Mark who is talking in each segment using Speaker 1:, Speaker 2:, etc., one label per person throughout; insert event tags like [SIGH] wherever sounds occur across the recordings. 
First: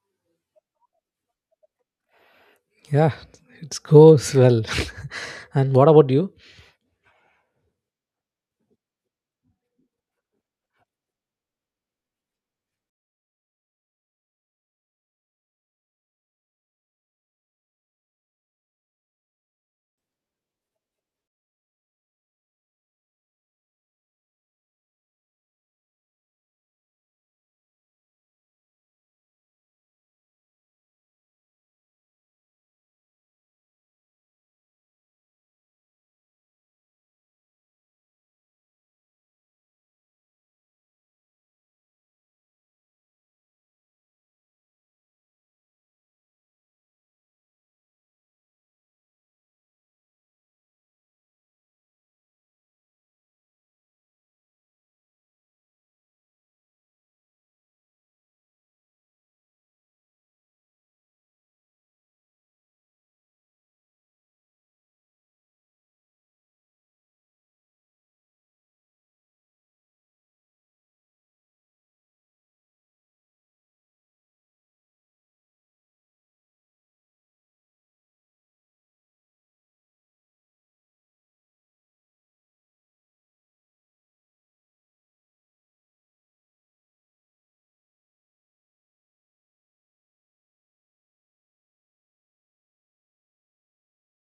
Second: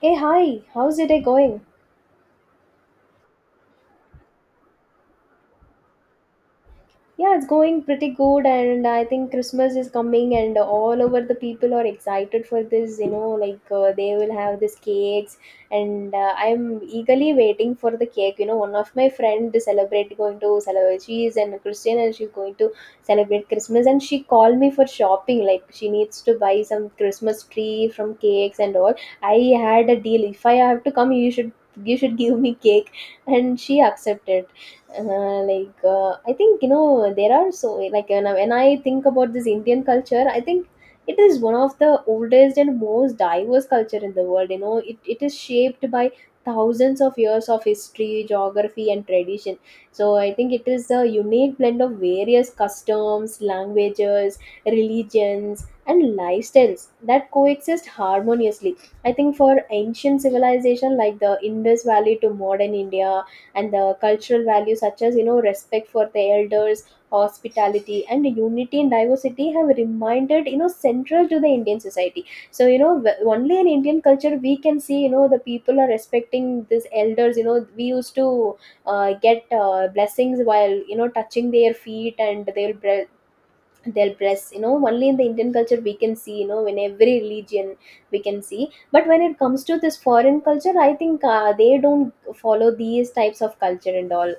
Speaker 1: Hey, hi, how's your day going?
Speaker 2: Yeah, it goes well. [LAUGHS] And what about you?
Speaker 1: Yeah, it's going pretty good, and I think Christmas is coming, and all over the people are excited for this. You know, like they will have these cakes, and I'm eagerly waiting for the cake. You know, one of my friend is celebrate going to celebrate. She is an Christian, and she's going to celebrate Christmas, and she called me for shopping. Like she needs to buy some Christmas tree from cakes and all. I had a deal. If I have to come, you should give me cake, and she accepted. I think you know there are so like when I think about this Indian culture, I think it is one of the oldest and most diverse culture in the world. You know, it is shaped by thousands of years of history, geography, and tradition. So I think it is a unique blend of various customs, languages, religions, and lifestyles that coexist harmoniously. I think for ancient civilization like the Indus Valley to modern India, and the cultural values such as you know respect for the elders, hospitality, and unity in diversity have reminded you know central to the Indian society. So you know only in Indian culture we can see you know the people are respecting these elders. You know we used to get blessings while you know touching their feet, and they'll dress. You know only in the Indian culture we can see you know in every religion we can see, but when it comes to this foreign culture I think they don't follow these types of culture and all.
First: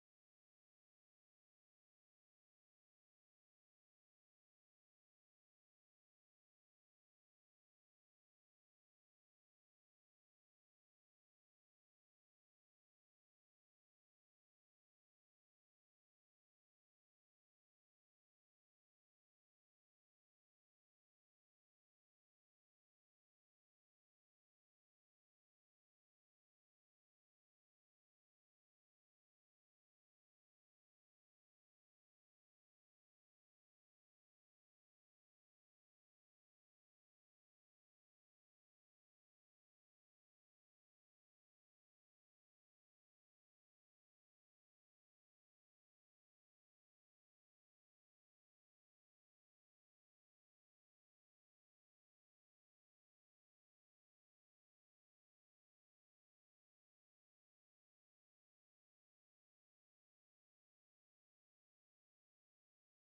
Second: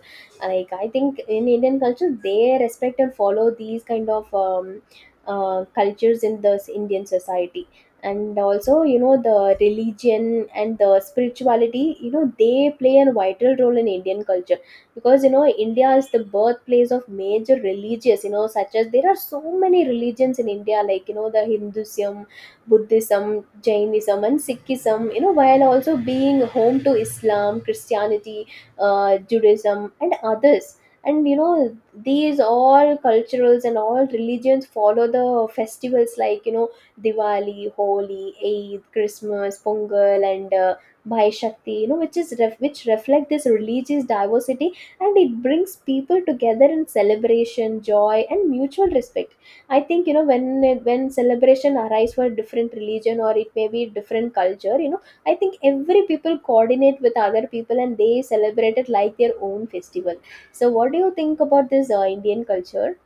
Speaker 1: Like I think in Indian culture they respect and follow these kind of cultures in the Indian society. And also you know the religion and the spirituality, you know they play a vital role in Indian culture because you know India is the birthplace of major religious, you know, such as there are so many religions in India like you know the Hinduism, Buddhism, Jainism, and Sikhism, you know, while also being home to Islam, Christianity, Judaism, and others. And you know these all culturals and all religions follow the festivals like you know Diwali, Holi, Eid, Christmas, Pongal, and by Shakti, you know, which reflect this religious diversity, and it brings people together in celebration, joy, and mutual respect. I think you know when celebration arise for different religion, or it may be different culture, you know I think every people coordinate with other people and they celebrate it like their own festival. So what do you think about this Indian culture?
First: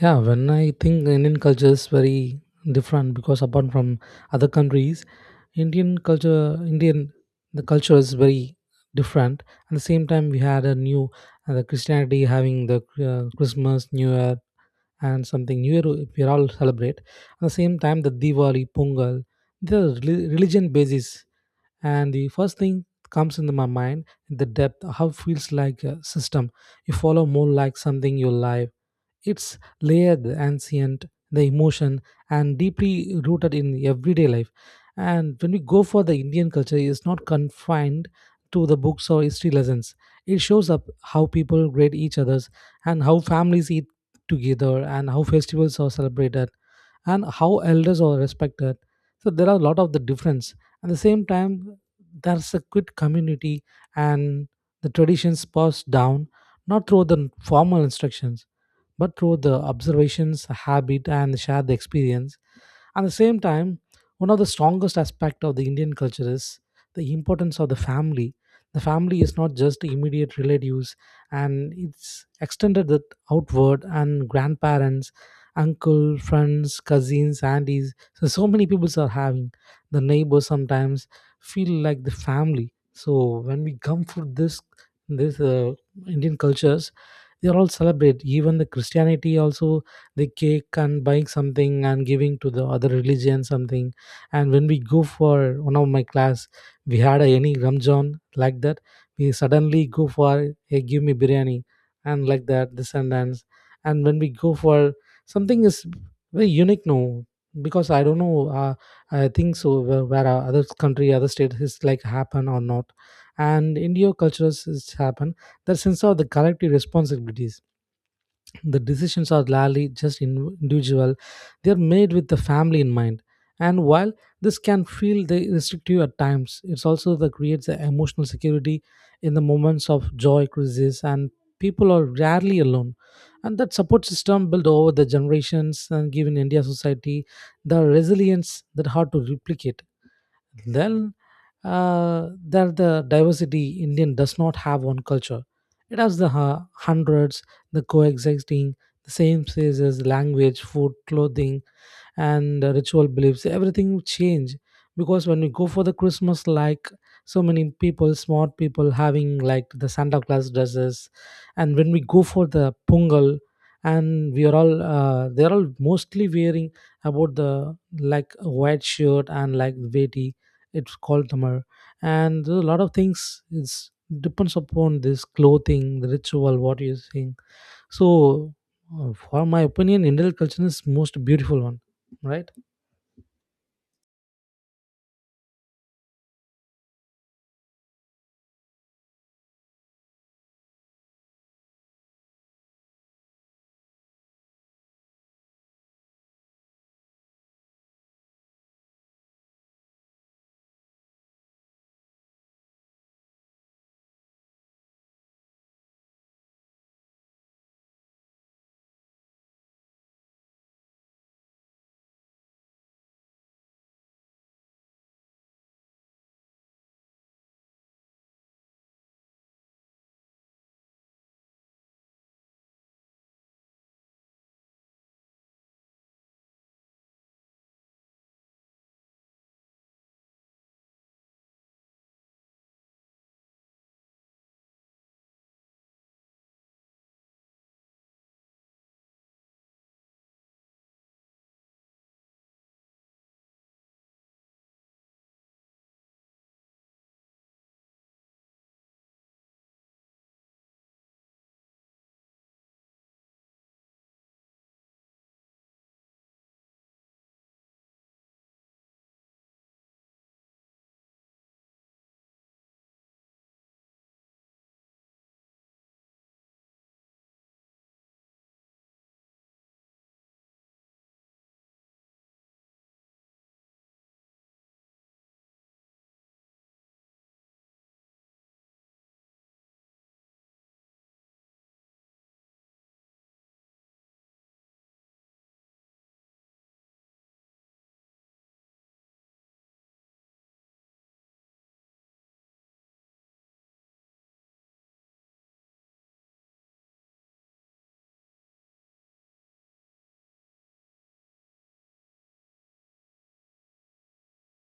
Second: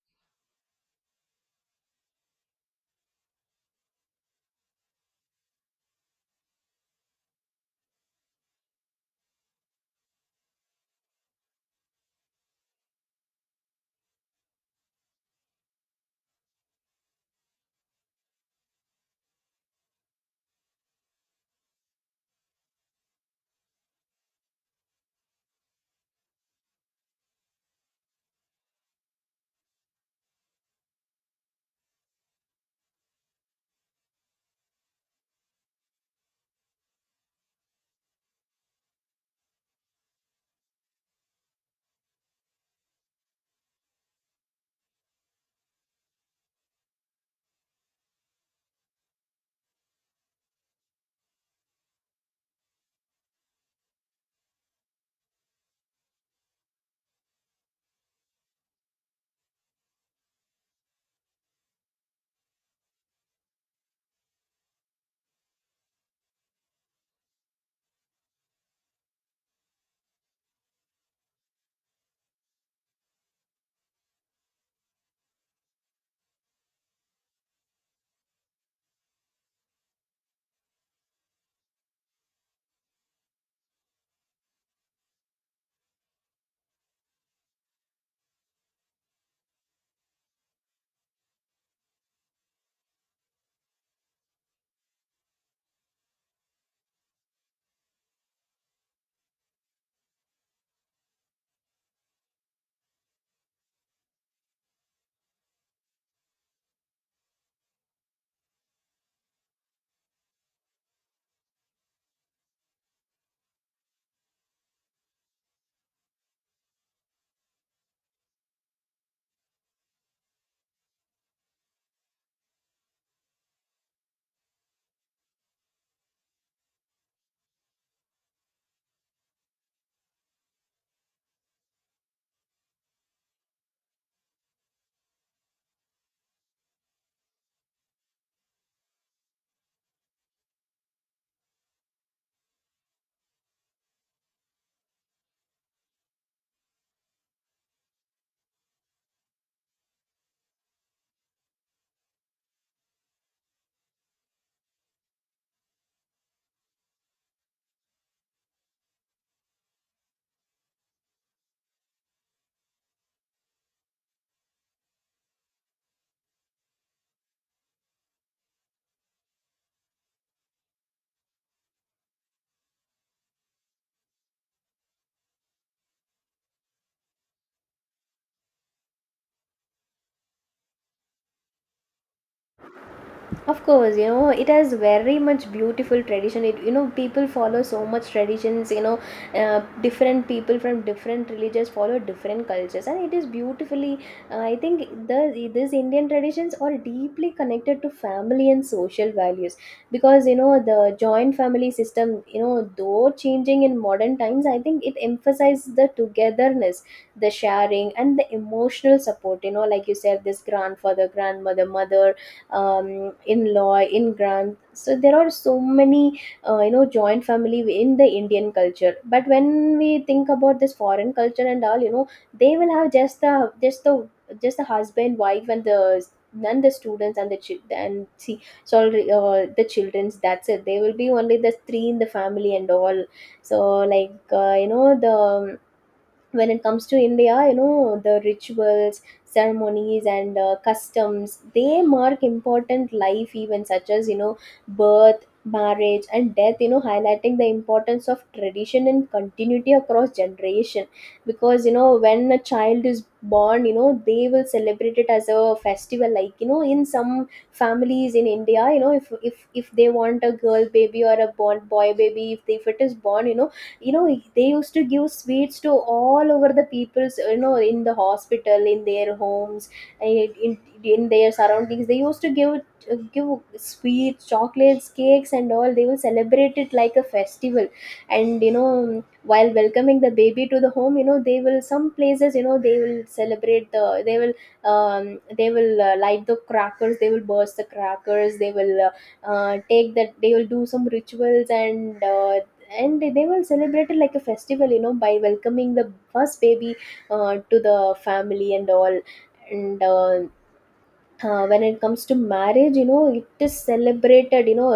Speaker 2: Yeah, when I think Indian culture is very different. Because apart from other countries, Indian culture, Indian the culture is very different. At the same time, we had a new the Christianity having the Christmas, New Year, and something New Year we all celebrate. At the same time, the Diwali, Pongal, the religion basis. And the first thing comes into my mind the depth, how it feels like a system you follow, more like something you live. It's layered the ancient, the emotion, and deeply rooted in everyday life. And when we go for the Indian culture, it's not confined to the books or history lessons. It shows up how people grade each others, and how families eat together, and how festivals are celebrated, and how elders are respected. So there are a lot of the difference. At the same time, there's a good community and the traditions passed down, not through the formal instructions, but through the observations, habit, and shared experience. At the same time, one of the strongest aspects of the Indian culture is the importance of the family. The family is not just immediate relatives, and it's extended that outward, and grandparents, uncle, friends, cousins, aunties. So so many people are having the neighbors sometimes feel like the family. So when we come for this Indian cultures, they are all celebrate. Even the Christianity also, the cake and buying something and giving to the other religion something. And when we go for one of my class, we had a, any Ramjan like that, we suddenly go for, hey, give me biryani, and like that, this and that. And when we go for something is very unique, no? Because I don't know, I think so, where are other country, other state is like happen or not, and India cultures is happen. The sense of the collective responsibilities, the decisions are largely just individual, they are made with the family in mind. And while this can feel the restrictive at times, it's also that creates the emotional security. In the moments of joy, crisis, and people are rarely alone, and that support system built over the generations and given India society the resilience that hard to replicate. Then that the diversity, Indian does not have one culture. It has the hundreds, the coexisting, the same spaces, language, food, clothing, and ritual beliefs, everything change. Because when we go for the Christmas like, so many people, smart people having like the Santa Claus dresses. And when we go for the Pongal, and we are all they're all mostly wearing about the like white shirt and like veti, it's called tamar. And a lot of things is depends upon this clothing, the ritual what you're saying. So, for my opinion, Indian culture is most beautiful one, right?
Speaker 1: Of course, you know, it has very much beautiful tradition. It, you know, people follow so much traditions, you know, different people from different religions follow different cultures. And it is beautifully, I think the this Indian traditions are deeply connected to family and social values because, you know, the joint family system, you know, though changing in modern times, I think it emphasizes the togetherness, the sharing, and the emotional support, you know, like you said, this grandfather, grandmother, mother, in-law in-grand, so there are so many you know joint family in the Indian culture. But when we think about this foreign culture and all, you know they will have just the husband wife, and the students, and the children, and see sorry the children's, that's it, they will be only the three in the family and all. So you know the when it comes to India, you know the rituals, ceremonies, and customs, they mark important life events such as you know birth, marriage, and death, you know, highlighting the importance of tradition and continuity across generation. Because you know when a child is born you know they will celebrate it as a festival like you know in some families in India, you know, if they want a girl baby or a born boy baby, if it is born, you know, you know they used to give sweets to all over the people's you know in the hospital, in their homes, and in their surroundings, they used to give sweets, chocolates, cakes, and all. They will celebrate it like a festival. And you know while welcoming the baby to the home, you know they will some places you know they will celebrate the they will light the crackers, they will burst the crackers, they will take that, they will do some rituals, and they will celebrate it like a festival you know by welcoming the first baby to the family and all. And when it comes to marriage, you know it is celebrated you know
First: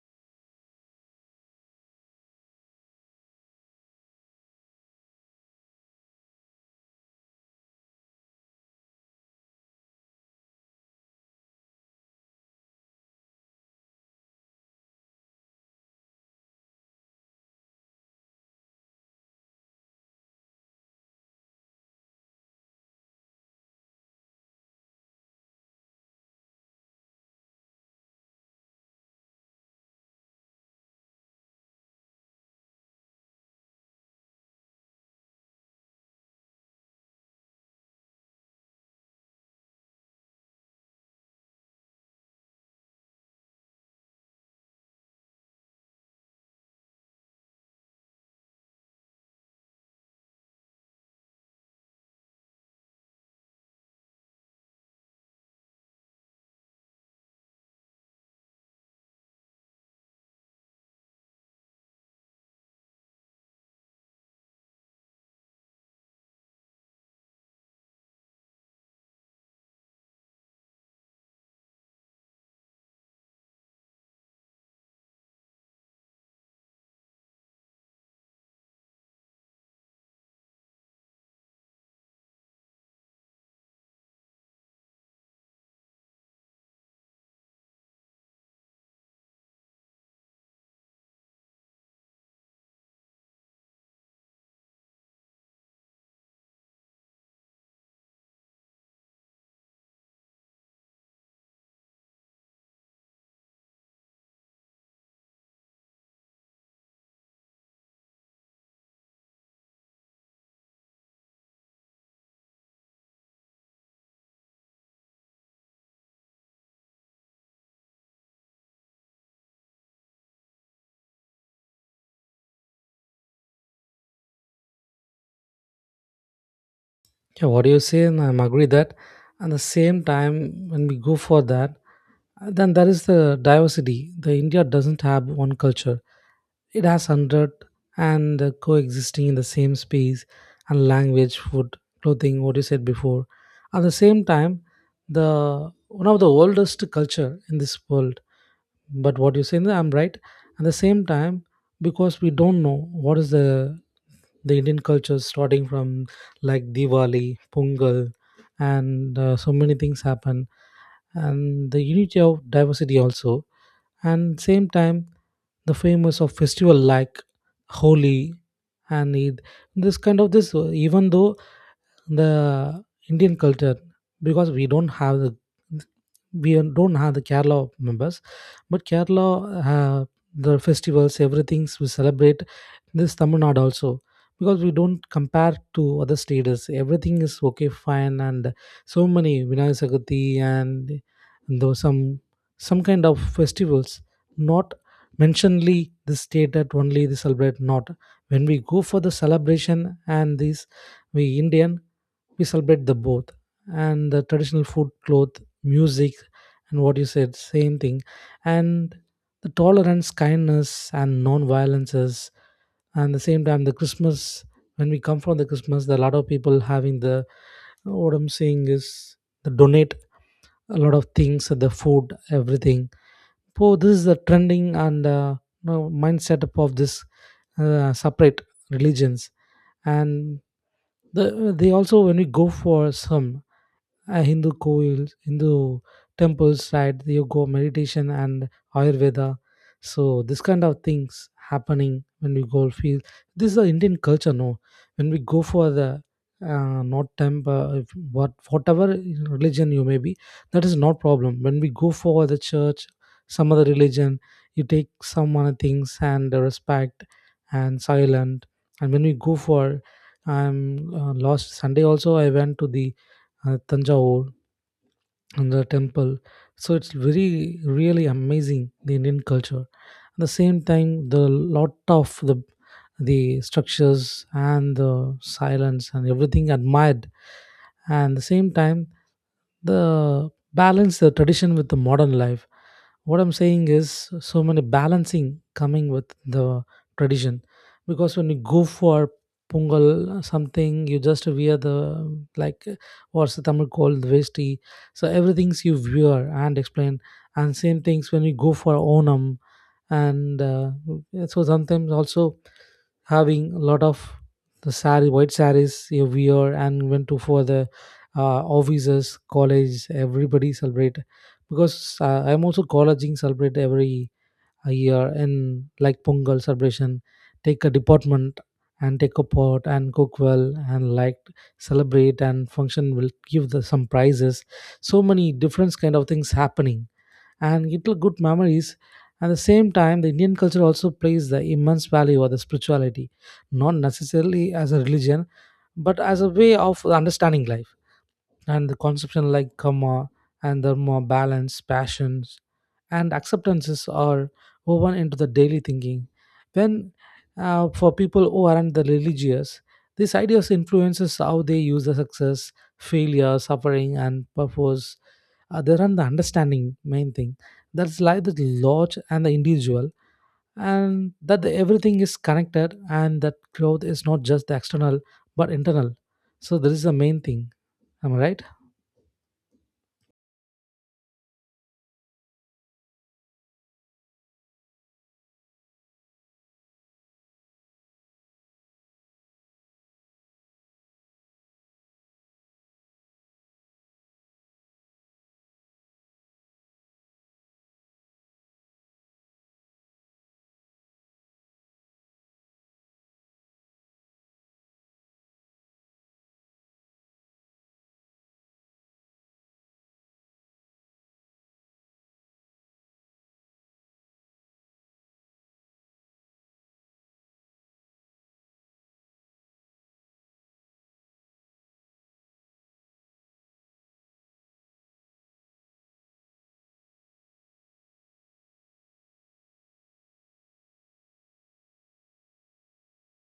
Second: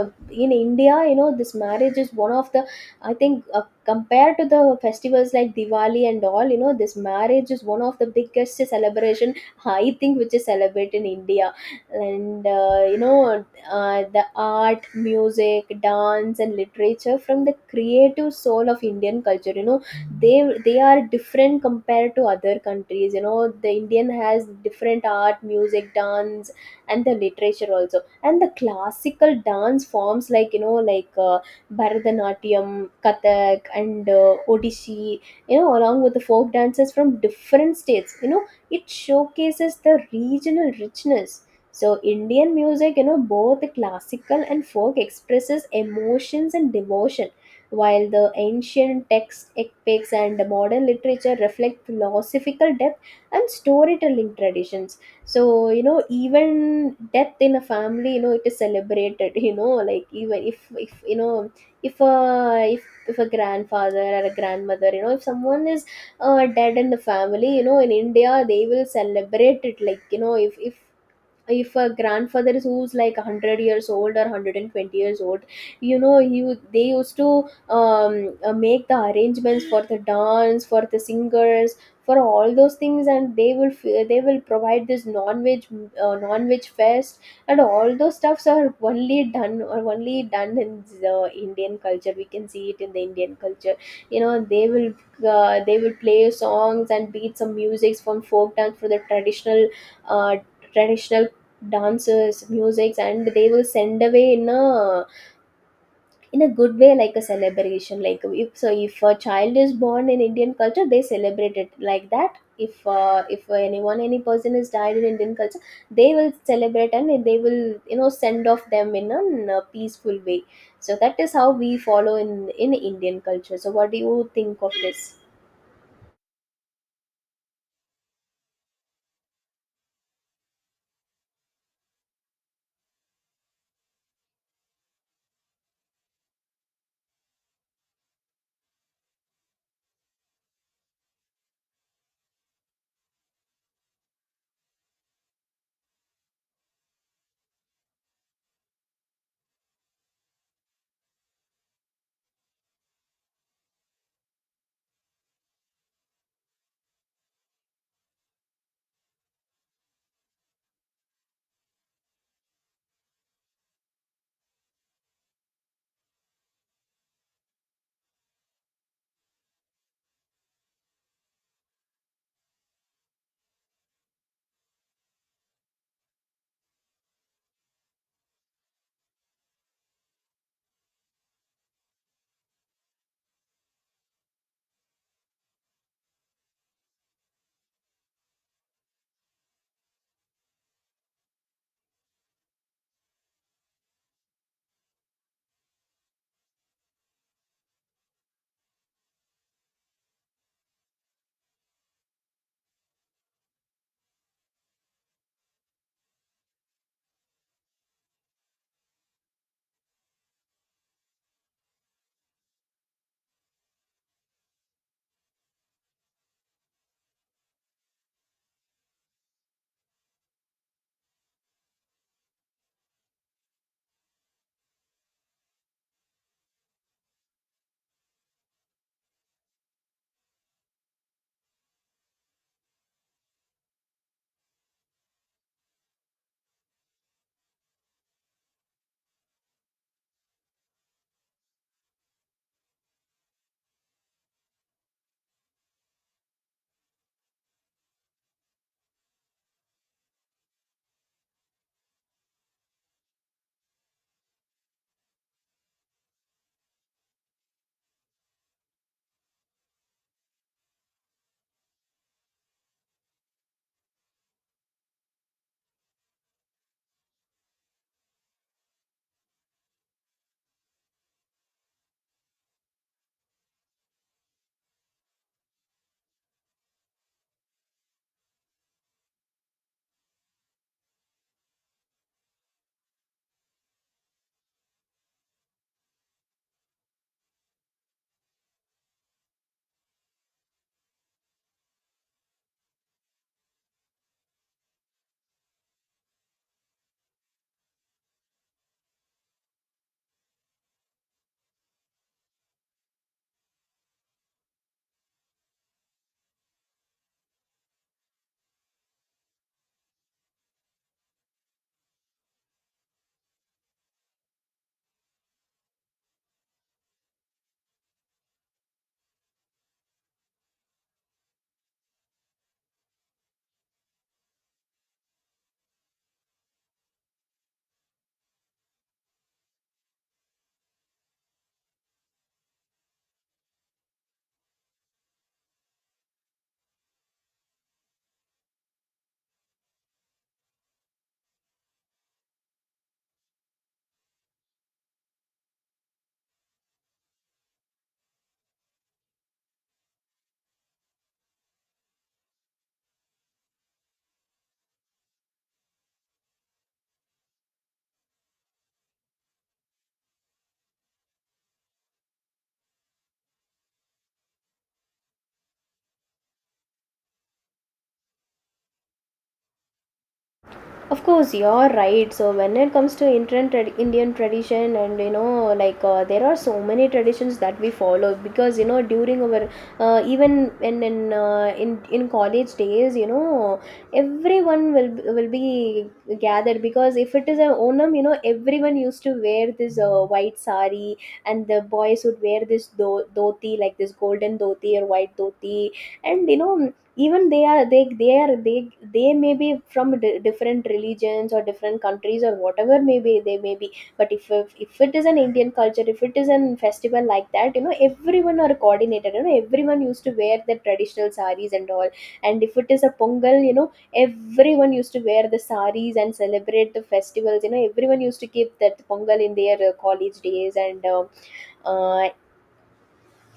Speaker 1: in India, you know this marriage is one of the I think compared to the festivals like Diwali and all, you know this marriage is one of the biggest celebration I think which is celebrated in India. And you know the art, music, dance, and literature from the creative soul of Indian culture, you know they they are different compared to other countries. You know the Indian has different art, music, dance, and the literature also. And the classical dance forms like you know Bharatanatyam, Kathak, and Odissi, you know, along with the folk dances from different states, you know it showcases the regional richness. So Indian music, you know, both classical and folk expresses emotions and devotion, while the ancient texts, epics, and the modern literature reflect philosophical depth and storytelling traditions. So you know even death in a family, you know it is celebrated. [LAUGHS] You know, like even if you know if a grandfather or a grandmother, you know, if someone is dead in the family, you know in India they will celebrate it like you know if a grandfather is who's like 100 years old or 120 years old, you know you they used to make the arrangements for the dance, for the singers, for all those things, and they will they will provide this non-veg non-veg fest, and all those stuffs are only done in the Indian culture. We can see it in the Indian culture. You know they will play songs and beat some music from folk dance for the traditional uh, traditional dances, musics, and they will send away in a good way, like a celebration. Like if so, if a child is born in Indian culture, they celebrate it like that. If anyone any person is died in Indian culture, they will celebrate and they will you know send off them in a peaceful way. So that is how we follow in Indian culture. So what do you think of this?
Speaker 2: Yeah, what do you say? And I'm agree that. At the same time, when we go for that, then there is the diversity. The India doesn't have one culture. It has hundred and coexisting in the same space and language, food, clothing, what you said before. At the same time, the one of the oldest culture in this world. But what you say, I'm right. At the same time, because we don't know what is the Indian culture starting from like Diwali, Pongal, and so many things happen. And the unity of diversity also. And same time, the famous of festival like Holi and Eid. This kind of this even though the Indian culture, because we don't have the we don't have the Kerala members, but Kerala the festivals, everything's we celebrate, this Tamil Nadu also, because we don't compare to other states. Everything is okay, fine, and so many Vinayak Chaturthi and though some kind of festivals, not mentionedly the state that only they celebrate, not when we go for the celebration. And this we Indian, we celebrate the both, and the traditional food, cloth, music, and what you said, same thing. And the tolerance, kindness, and non-violences. And the same time, the Christmas, when we come from the Christmas, there are a lot of people having the, what I'm saying is, they donate a lot of things, the food, everything. So this is the trending and you know, mindset of this separate religions. And the, they also when we go for some Hindu coils, Hindu temples, right? You go meditation and Ayurveda. So this kind of things happening when we go field. This is the Indian culture, no? When we go for the not temple, what whatever religion you may be, that is not problem. When we go for the church, some other religion, you take some other things and the respect and silent. And when we go for, I'm last Sunday also I went to the Tanjavur and the temple. So it's very really amazing the Indian culture. At the same time, the lot of the structures and the silence and everything admired. And the same time, the balance the tradition with the modern life, what I'm saying is so many balancing coming with the tradition. Because when you go for Pungal something, you just wear the, like, what's the Tamil called, the vesti. So everything's you wear and explain. And same things when you go for Onam and so sometimes also having a lot of the sari, white saris every year, and went to for the offices, college, everybody celebrate. Because I'm also colleging celebrate every year in like Pongal celebration, take a department and take a pot and cook well and like celebrate and function will give the some prizes. So many different kind of things happening, and little good memories. At the same time, the Indian culture also plays the immense value of the spirituality, not necessarily as a religion, but as a way of understanding life. And the conception like karma and dharma, balance, passions, and acceptances are woven into the daily thinking. When for people who aren't the religious, these ideas influences how they use the success, failure, suffering, and purpose. They run the understanding main thing. That's like the large and the individual, and that the, everything is connected, and that growth is not just the external but internal. So this is the main thing. Am I right?
Speaker 1: Of course, you're right. So when it comes to Indian tradition, and you know, there are so many traditions that we follow because you know during our even in in college days, you know, everyone will be gathered because if it is a Onam, you know, everyone used to wear this white sari, and the boys would wear this dhoti like this golden dhoti or white dhoti. And you know even they they may be from different religions or different countries or whatever maybe they may be, but if it is an Indian culture, if it is an festival like that, you know everyone are coordinated, you know everyone used to wear the traditional saris and all. And if it is a pongal, you know everyone used to wear the saris and celebrate the festivals, you know everyone used to keep that pongal in their college days. And uh,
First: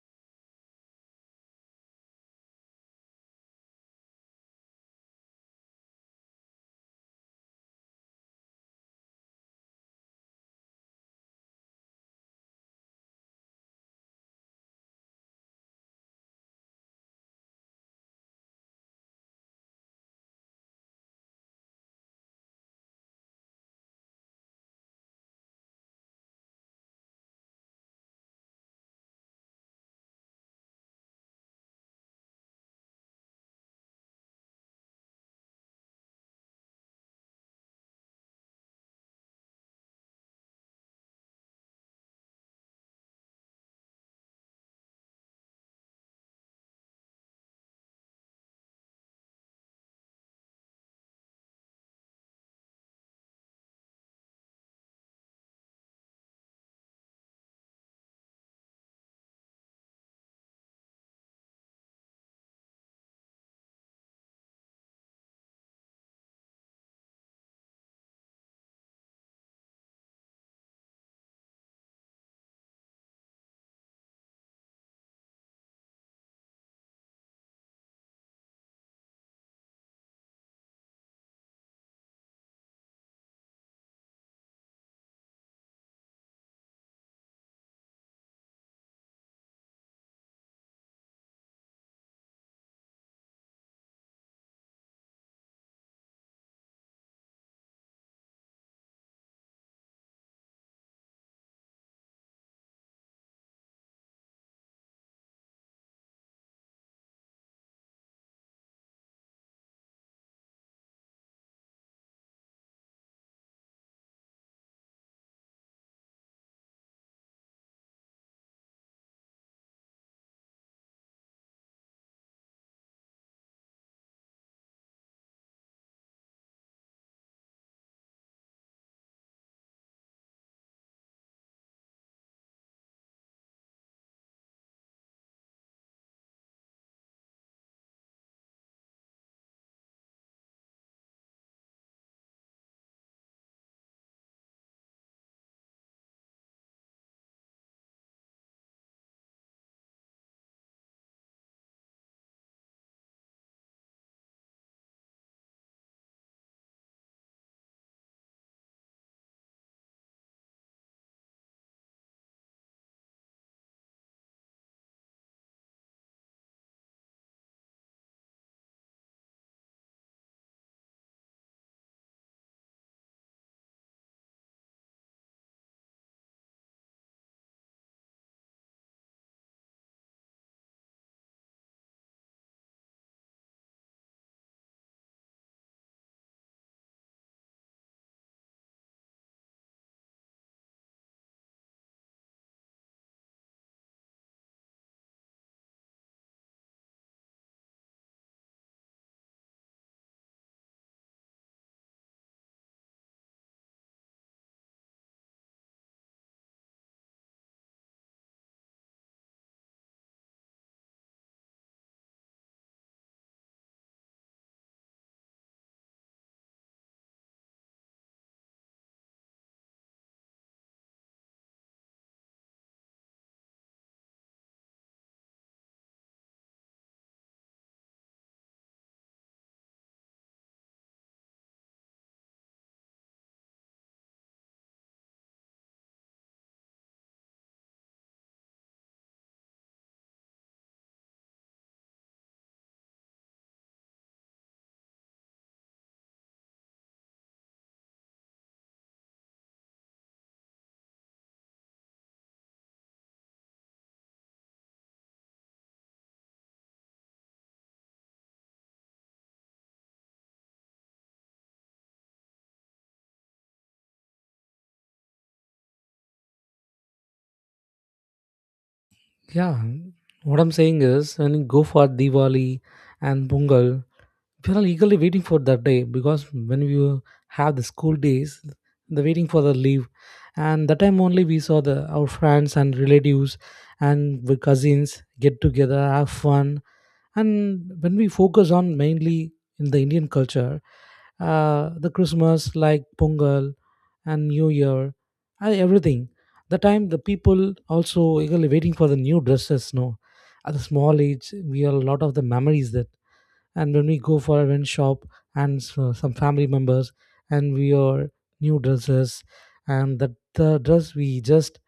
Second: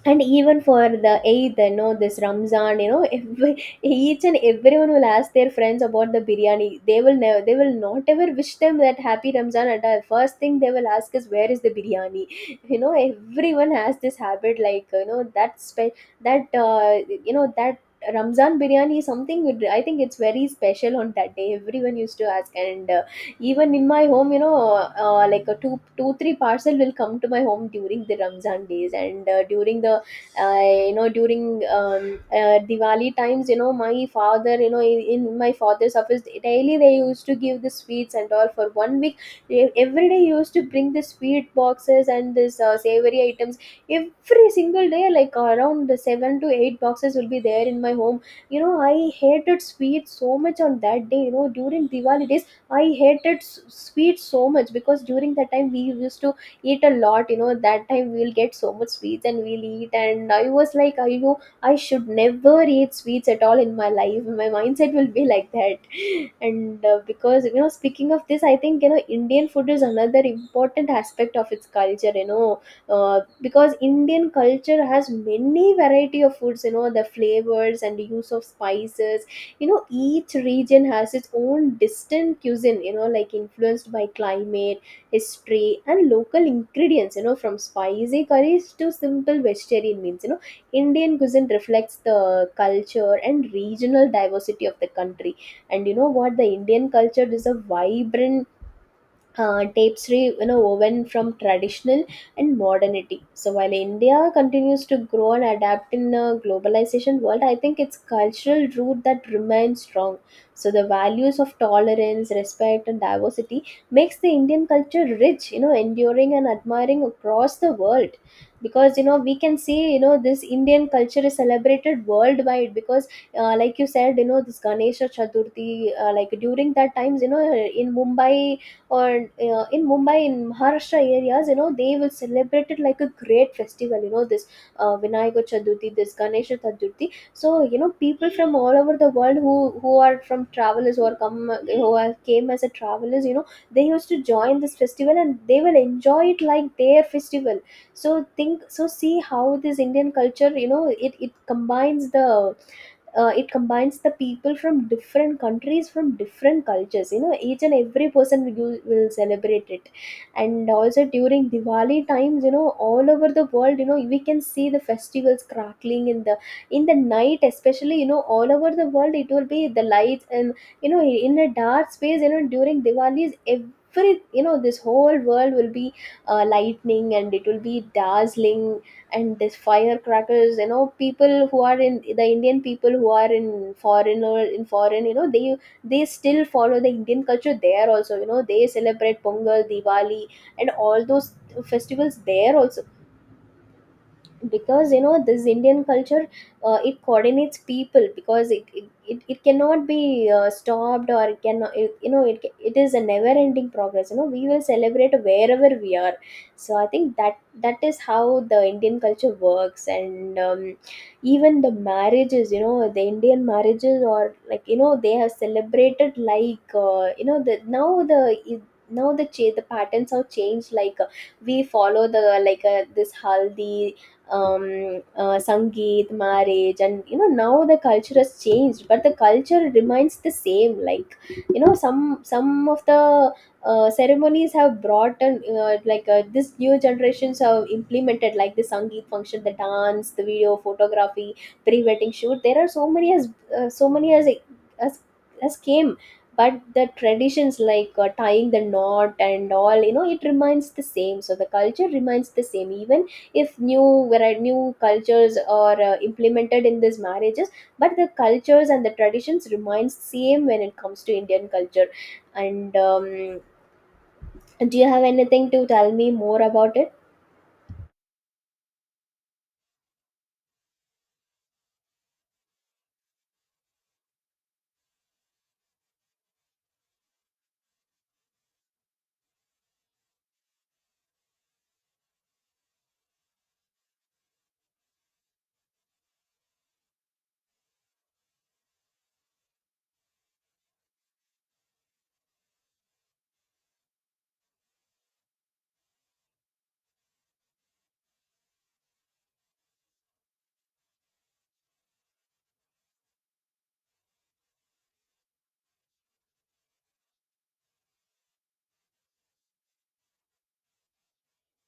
Speaker 1: and even for the eighth, you know, this Ramzan, you know, if [LAUGHS] each and everyone will ask their friends about the biryani. They will never, they will not ever wish them that happy Ramzan at all. First thing they will ask is where is the biryani. [LAUGHS] You know, everyone has this habit, like you know, that spe- that you know that Ramzan biryani is something. With, I think it's very special on that day. Everyone used to ask, and even in my home, you know, like a three parcel will come to my home during the Ramzan days. And during the, you know, during Diwali times, you know, my father, you know, in my father's office daily they used to give the sweets and all for one week. Every day he used to bring the sweet boxes and this savory items. Every single day, like around the seven to eight boxes will be there in my home. You know, I hated sweets so much on that day, you know, during Diwali days. I hated sweets so much because during that time we used to eat a lot. You know, that time we'll get so much sweets and we'll eat. And I was like, I I should never eat sweets at all in my life. My mindset will be like that. [LAUGHS] And because you know, Speaking of this, I think, you know, Indian food is another important aspect of its culture. Because Indian culture has many variety of foods. You know, the flavors and the use of spices, you know, each region has its own distant cuisine, you know, like influenced by climate, history, and local ingredients. You know, from spicy curries to simple vegetarian meals, you know, Indian cuisine reflects the culture and regional diversity of the country. And you know what, the Indian culture is a vibrant tapestry, you know, woven from traditional and modernity. So while India continues to grow and adapt in a globalization world, I think its cultural root that remains strong. So the values of tolerance, respect, and diversity makes the Indian culture rich, you know, enduring and admiring across the world. Because, you know, we can see, you know, this Indian culture is celebrated worldwide because, like you said, you know, this Ganesha Chaturthi, like during that times, you know, in Mumbai or in Mumbai, in Maharashtra areas, you know, they will celebrate it like a great festival. You know, this Vinayaka Chaturthi, this Ganesha Chaturthi. So, you know, people from all over the world who are from travelers or come who are, came as a travelers, you know, they used to join this festival and they will enjoy it like their festival. So think, so see how this Indian culture, you know, it combines the it combines the people from different countries from different cultures. You know, each and every person will, will celebrate it. And also during Diwali times, you know, all over the world, you know, we can see the festivals crackling in the night, especially, you know, all over the world it will be the lights and, you know, in a dark space, you know, during Diwali's every, you know, this whole world will be lightning and it will be dazzling. And there's firecrackers, you know, people who are in the Indian people who are in foreign or in foreign, you know, they still follow the Indian culture there also. You know, they celebrate Pongal, Diwali, and all those festivals there also. Because, you know, this Indian culture, it coordinates people because it cannot be stopped or it cannot it, you know, it is a never ending progress. You know, we will celebrate wherever we are. So I think that is how the Indian culture works. And even the marriages, you know, the Indian marriages or, like, you know, they have celebrated like, you know, the now the now the the patterns have changed like, we follow the like, this haldi, sangeet, marriage, and you know now the culture has changed, but the culture remains the same. Like, you know, some of the ceremonies have brought and, like, this new generations have implemented like the sangeet function, the dance, the video, photography, pre-wedding shoot. There are so many as, uh, so many as as came. But the traditions like, tying the knot and all, you know, it remains the same. So the culture remains the same. Even if new, where new cultures are implemented in these marriages, but the cultures and the traditions remain same when it comes to Indian culture. And do you have anything to tell me more about it?
Speaker 2: Yeah, what I'm saying is, when you go for Diwali and Pungal, people are eagerly waiting for that day. Because when we have the school days, they're waiting for the leave, and that time only we saw the our friends and relatives and with cousins, get together, have fun. And when we focus on mainly in the Indian culture, the Christmas like Pongal and New Year and everything, the time the people also eagerly waiting for the new dresses, no? At the small age, we have a lot of the memories that. And when we go for a rent shop and so some family members, and we are new dresses, and that the dress we just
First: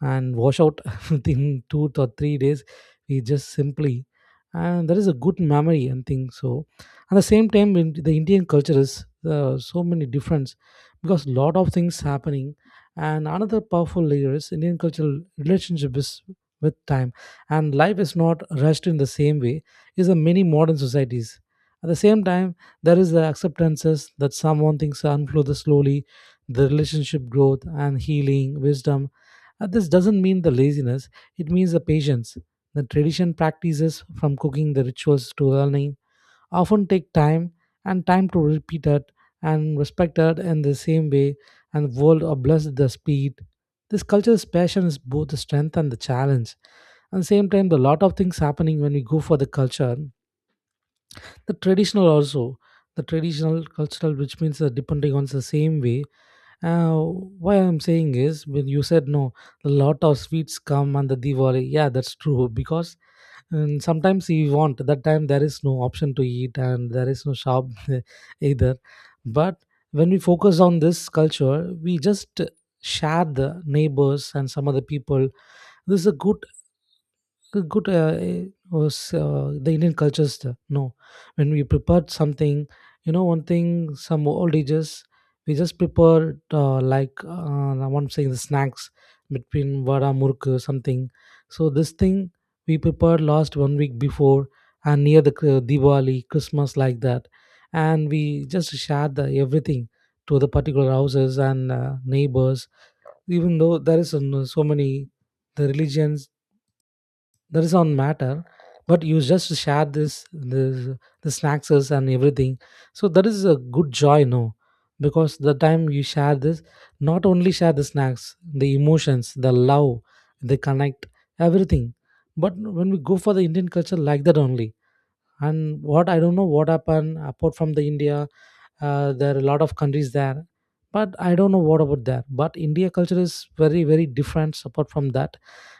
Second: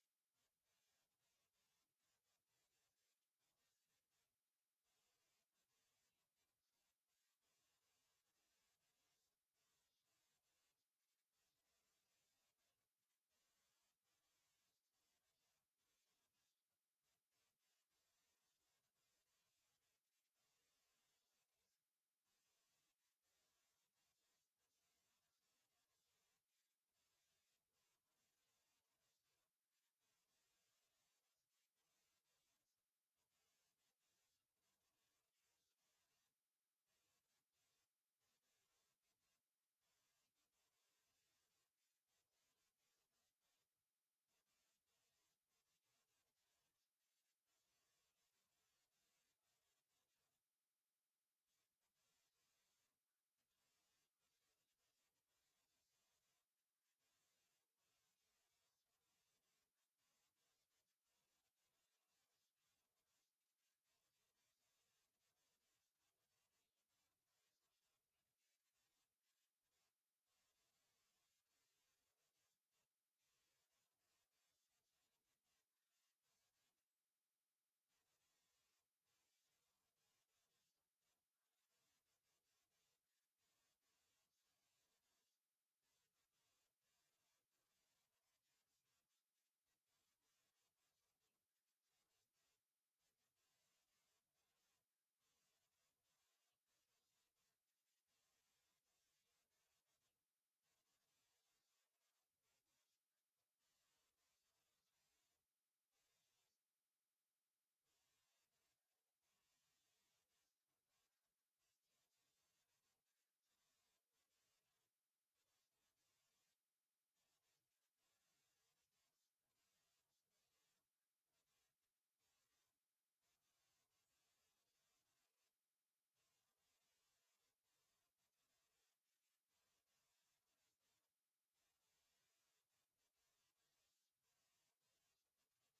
Speaker 2: and wash out [LAUGHS] within 2 to 3 days, we just simply. And that is a good memory and thing. So at the same time, in the Indian culture is so many difference, because lot of things happening. And another powerful layer is Indian cultural relationship is with time, and life is not rushed in the same way is in many modern societies. At the same time, there is the acceptances that someone thinks unfolds slowly, the relationship growth and healing, wisdom. This doesn't mean the laziness, it means the patience. The tradition practices from cooking the rituals to learning often take time and time to repeat it and respect it in the same way, and world are blessed the speed. This culture's passion is both the strength and the challenge. At the same time, a lot of things happening when we go for the culture, the traditional also, the traditional cultural, which means that depending on the same way. uh, why I'm saying is, when you said, no, a lot of sweets come on the Diwali, yeah, that's true. Because sometimes we want that time there is no option to eat and there is no shop [LAUGHS] either. But when we focus on this culture, we just share the neighbors and some other people. This is a good good eh, was the Indian cultures. No, when we prepared something, you know, one thing, some old ages, we just prepared like I want to say the snacks between vada murku something. So this thing we prepared last 1 week before and near the Diwali, Christmas like that, and we just shared everything to the particular houses and neighbors even though there is so many the religions, there is on matter, but you just share this the snacks and everything. So that is a good joy no, because the time you share this, not only share the snacks, the emotions, the love, the connect, everything. But when we go for the Indian culture like that only. And what I don't know what happened apart from the India, there are a lot of countries there, but I don't know what about there, but India culture is very very different apart from that.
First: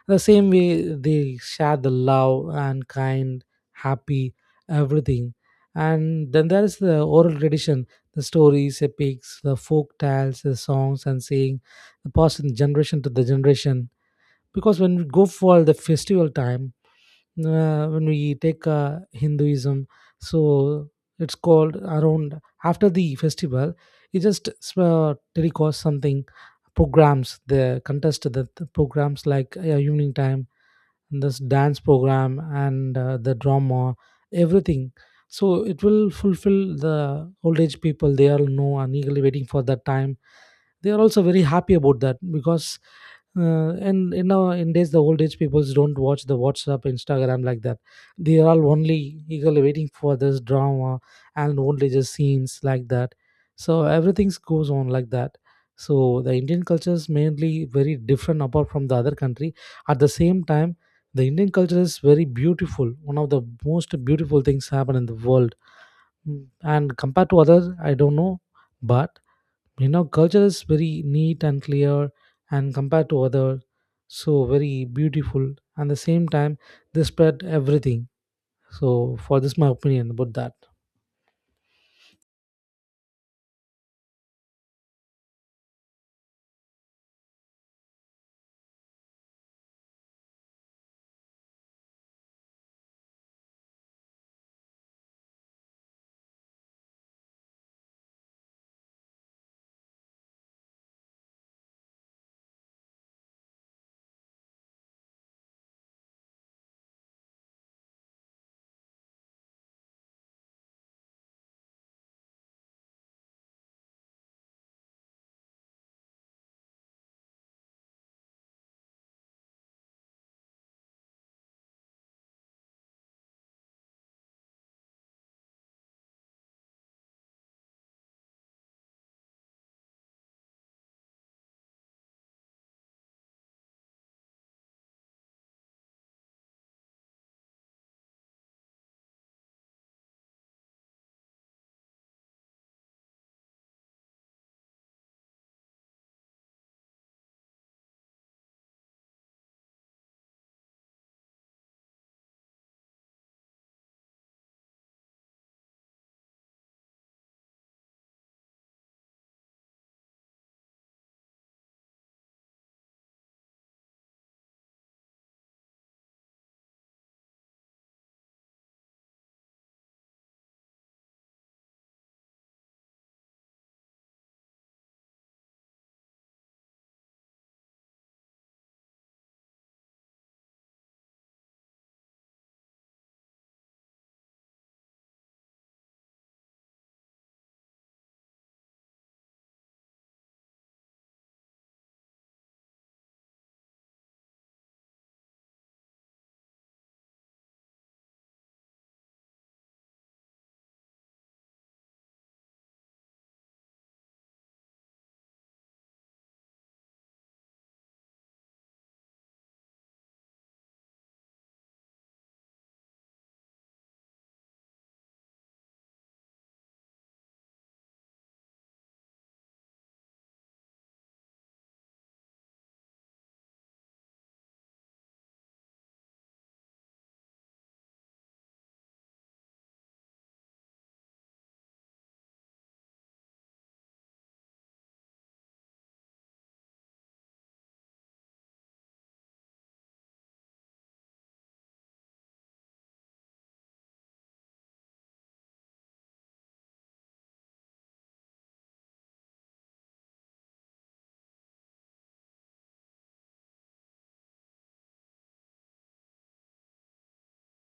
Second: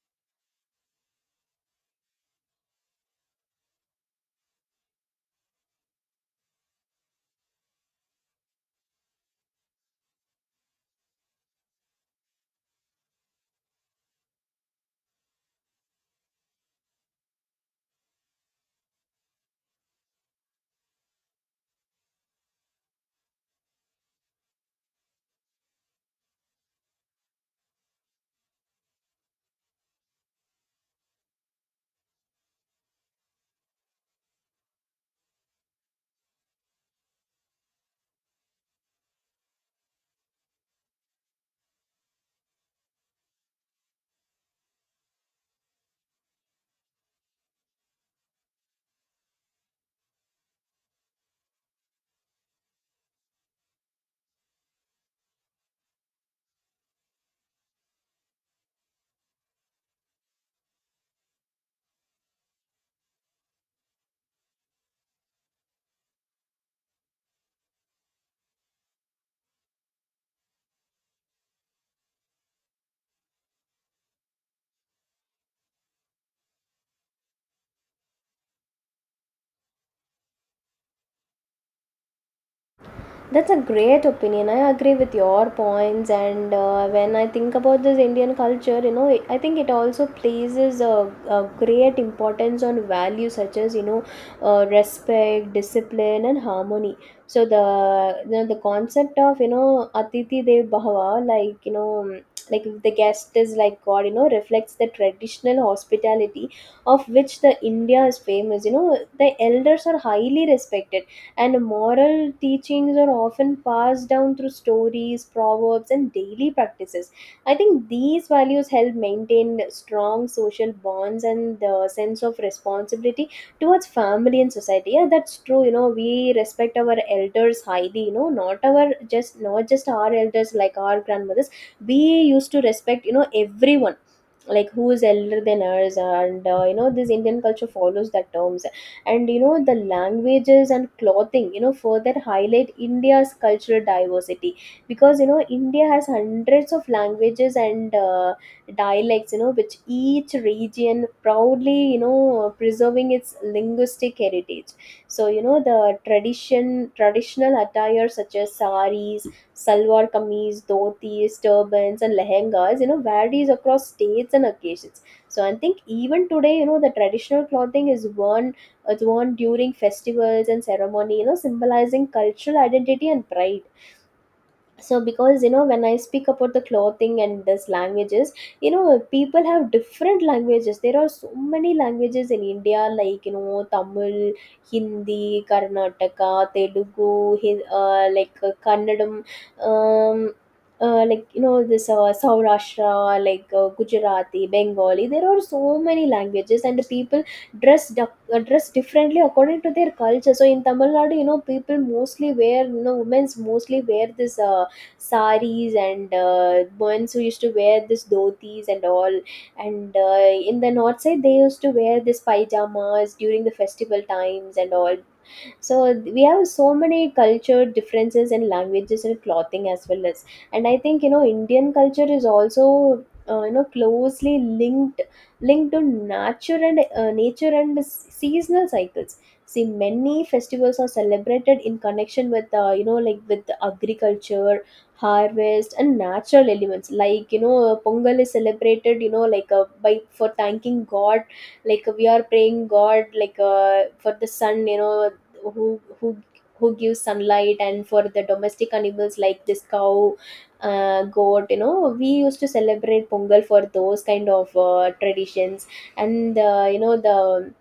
Speaker 2: The same way they share the love and kind, happy, everything. And then there is the oral tradition, the stories, epics, the folk tales, the songs and saying, the passing generation to the generation. Because when we go for the festival time, when we take Hinduism, so it's called around after the festival. It just telecast something programs, the contest, the programs like evening time, this dance program and the drama, everything. So it will fulfill the old age people. They all know and eagerly waiting for that time. They are also very happy about that. Because and you know in days the old age people don't watch the WhatsApp, Instagram like that. They are all only eagerly waiting for this drama and only just scenes like that. So everything goes on like that. So the Indian culture is mainly very different apart from the other country. At the same time, the Indian culture is very beautiful, one of the most beautiful things happen in the world. Mm, and compared to others I don't know, but you know culture is very neat and clear, and compared to other, so very beautiful. And the same time they spread everything. So for this my opinion about that.
Speaker 1: That's a great opinion. I agree with your points. And when I think about this Indian culture, you know, I think it also places a great importance on values such as, you know, respect, discipline, and harmony. So the you know, the concept of, you know, Atiti Dev Bhava, like, you know, like the guest is like God, you know, reflects the traditional hospitality of which the India is famous. You know, the elders are highly respected and moral teachings are often passed down through stories, proverbs, and daily practices. I think these values help maintain strong social bonds and the sense of responsibility towards family and society. Yeah, that's true. You know, we respect our elders highly. You know, not just our elders like our grandmothers. We used to respect, you know, everyone like who is elder than us. And you know, this Indian culture follows that terms. And you know the languages and clothing, you know, further highlight India's cultural diversity. Because, you know, India has hundreds of languages and, dialects, you know, which each region proudly, you know, preserving its linguistic heritage. So you know the traditional attire such as saris, salwar kameez, dhotis, turbans, and lehengas, you know, varies across states and occasions. So I think even today, you know, the traditional clothing is worn, it's worn during festivals and ceremony, you know, symbolizing cultural identity and pride. So because, you know, when I speak about the clothing and this languages, you know, people have different languages. There are so many languages in India, like, you know, Tamil, Hindi, Karnataka, Telugu, like, Kannadam, um, like, you know, this, Saurashtra, like, Gujarati, Bengali. There are so many languages, and the people dress dress differently according to their culture. So in Tamil Nadu, you know, people mostly wear, you know, women's mostly wear this, saris, and, ones who used to wear this dhotis and all. And, in the north side they used to wear this pajamas during the festival times and all. So we have so many culture differences in languages and clothing as well as. And I think, you know, Indian culture is also, you know, closely linked to nature and, nature and seasonal cycles. See, many festivals are celebrated in connection with, you know, like with agriculture, harvest, and natural elements, like, you know, Pongal is celebrated, you know, like, by for thanking god, like we are praying god like, for the sun, you know, who who who gives sunlight, and for the domestic animals like this cow, goat, you know, we used to celebrate Pongal for those kind of, traditions. And you know, the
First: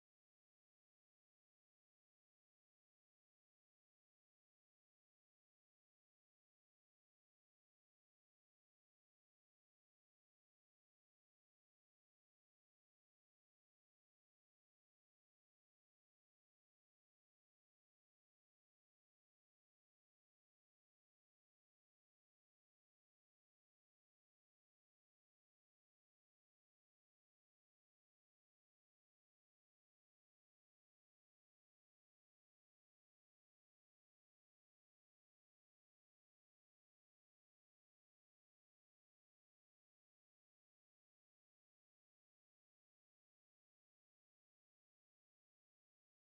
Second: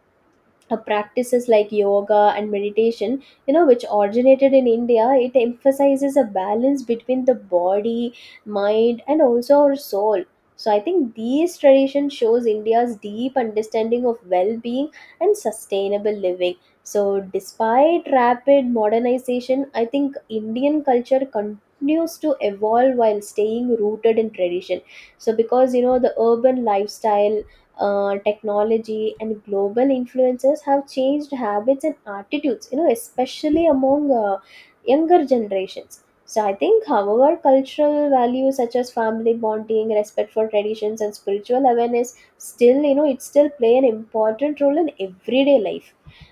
Speaker 1: practices like yoga and meditation, you know, which originated in India, it emphasizes a balance between the body, mind, and also our soul. So I think these traditions shows India's deep understanding of well-being and sustainable living. So despite rapid modernization, I think Indian culture continues to evolve while staying rooted in tradition. So because, you know, the urban lifestyle, technology, and global influences have changed habits and attitudes, you know, especially among, younger generations. So I think, however, cultural values such as family bonding, respect for traditions, and spiritual awareness still, you know, it still play an important role in everyday life.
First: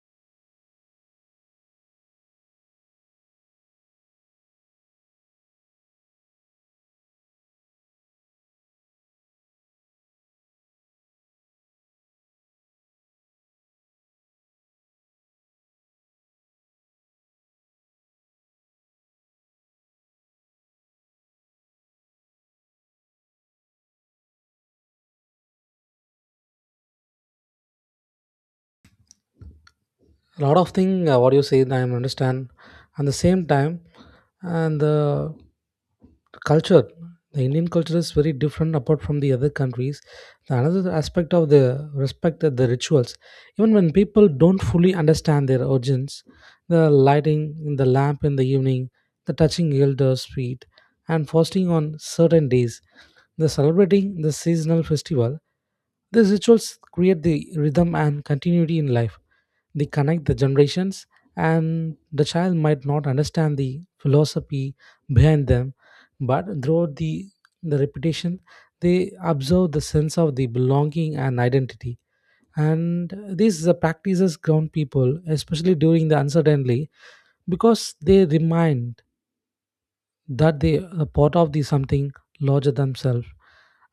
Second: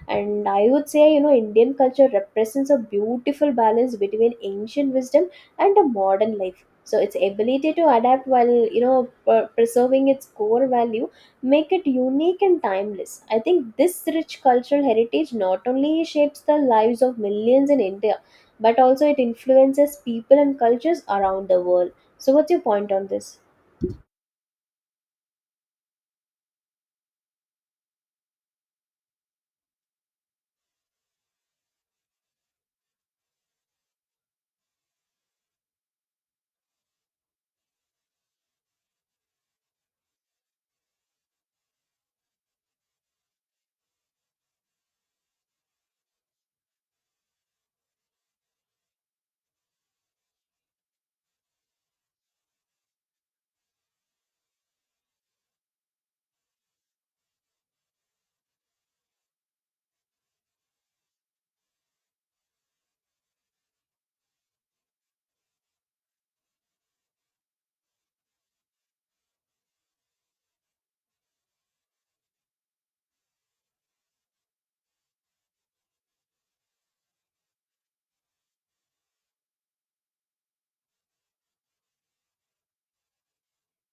Speaker 1: And I would say, you know, Indian culture represents a beautiful balance between ancient wisdom and a modern life. So its ability to adapt while, you know, preserving its core value make it unique and timeless. I think this rich cultural heritage not only shapes the lives of millions in India, but also it influences people and cultures around the world. So, what's your point on this?
Speaker 2: A lot of thing what you say I understand. And the same time, and the culture, the Indian culture is very different apart from the other countries. The another aspect of the respect, that the rituals, even when people don't fully understand their origins, the lighting the lamp in the evening, the touching elders feet and fasting on certain days, the celebrating the seasonal festival, these rituals create the rhythm and continuity in life. They connect the generations, and the child might not understand the philosophy behind them, but throughout the repetition, they observe the sense of the belonging and identity. And these practices ground people, especially during the uncertainty, because they remind that they are part of the something larger themselves.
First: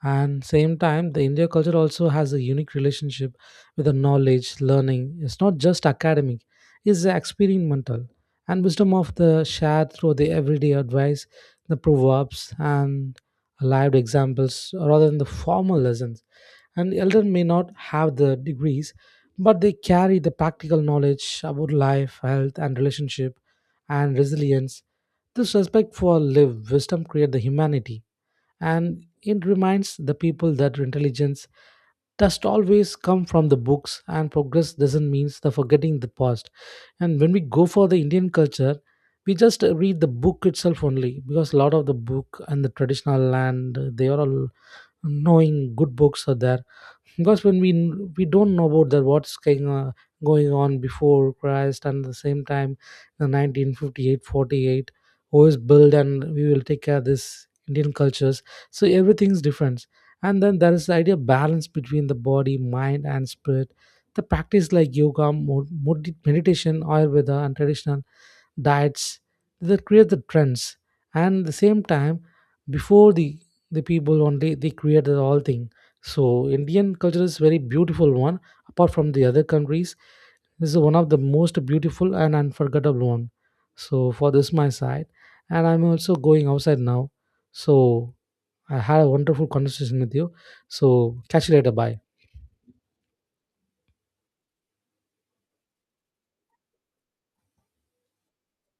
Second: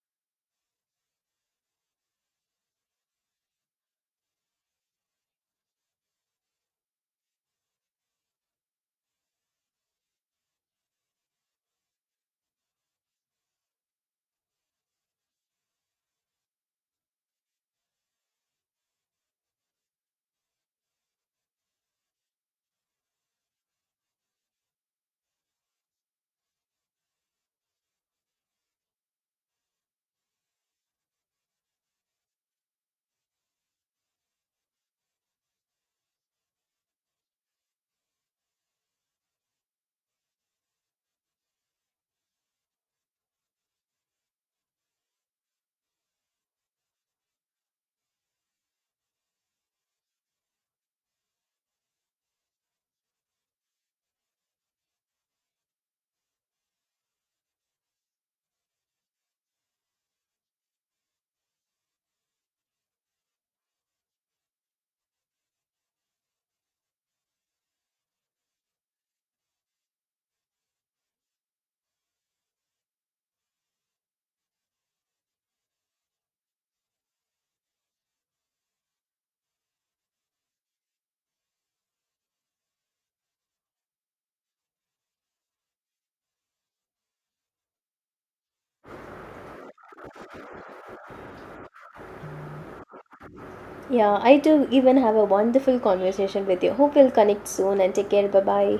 Speaker 2: And same time the India culture also has a unique relationship with the knowledge learning. It's not just academic, it's experimental, and wisdom of the shared through the everyday advice, the proverbs and lived examples rather than the formal lessons. And elder may not have the degrees, but they carry the practical knowledge about life, health and relationship and resilience. This respect for live wisdom creates the humanity, and it reminds the people that intelligence does always come from the books, and progress doesn't mean the forgetting the past. And when we go for the Indian culture, we just read the book itself only, because a lot of the book and the traditional land, they are all knowing good books are there. Because when we don't know about that what's going on, going on before Christ. And at the same time, the 1958 48, who is built, and we will take care of this Indian cultures. So everything's different. And then there is the idea of balance between the body, mind and spirit. The practice like yoga, meditation, ayurveda and traditional diets, that create the trends. And at the same time, before the people only they created all thing. So Indian culture is very beautiful one. Apart from the other countries, this is one of the most beautiful and unforgettable one. So for this my side, and I'm also going outside now. So I had a wonderful conversation with you. So catch you later. Bye.
Speaker 1: Yeah, I do even have a wonderful conversation with you. Hope we'll connect soon and take care. Bye bye.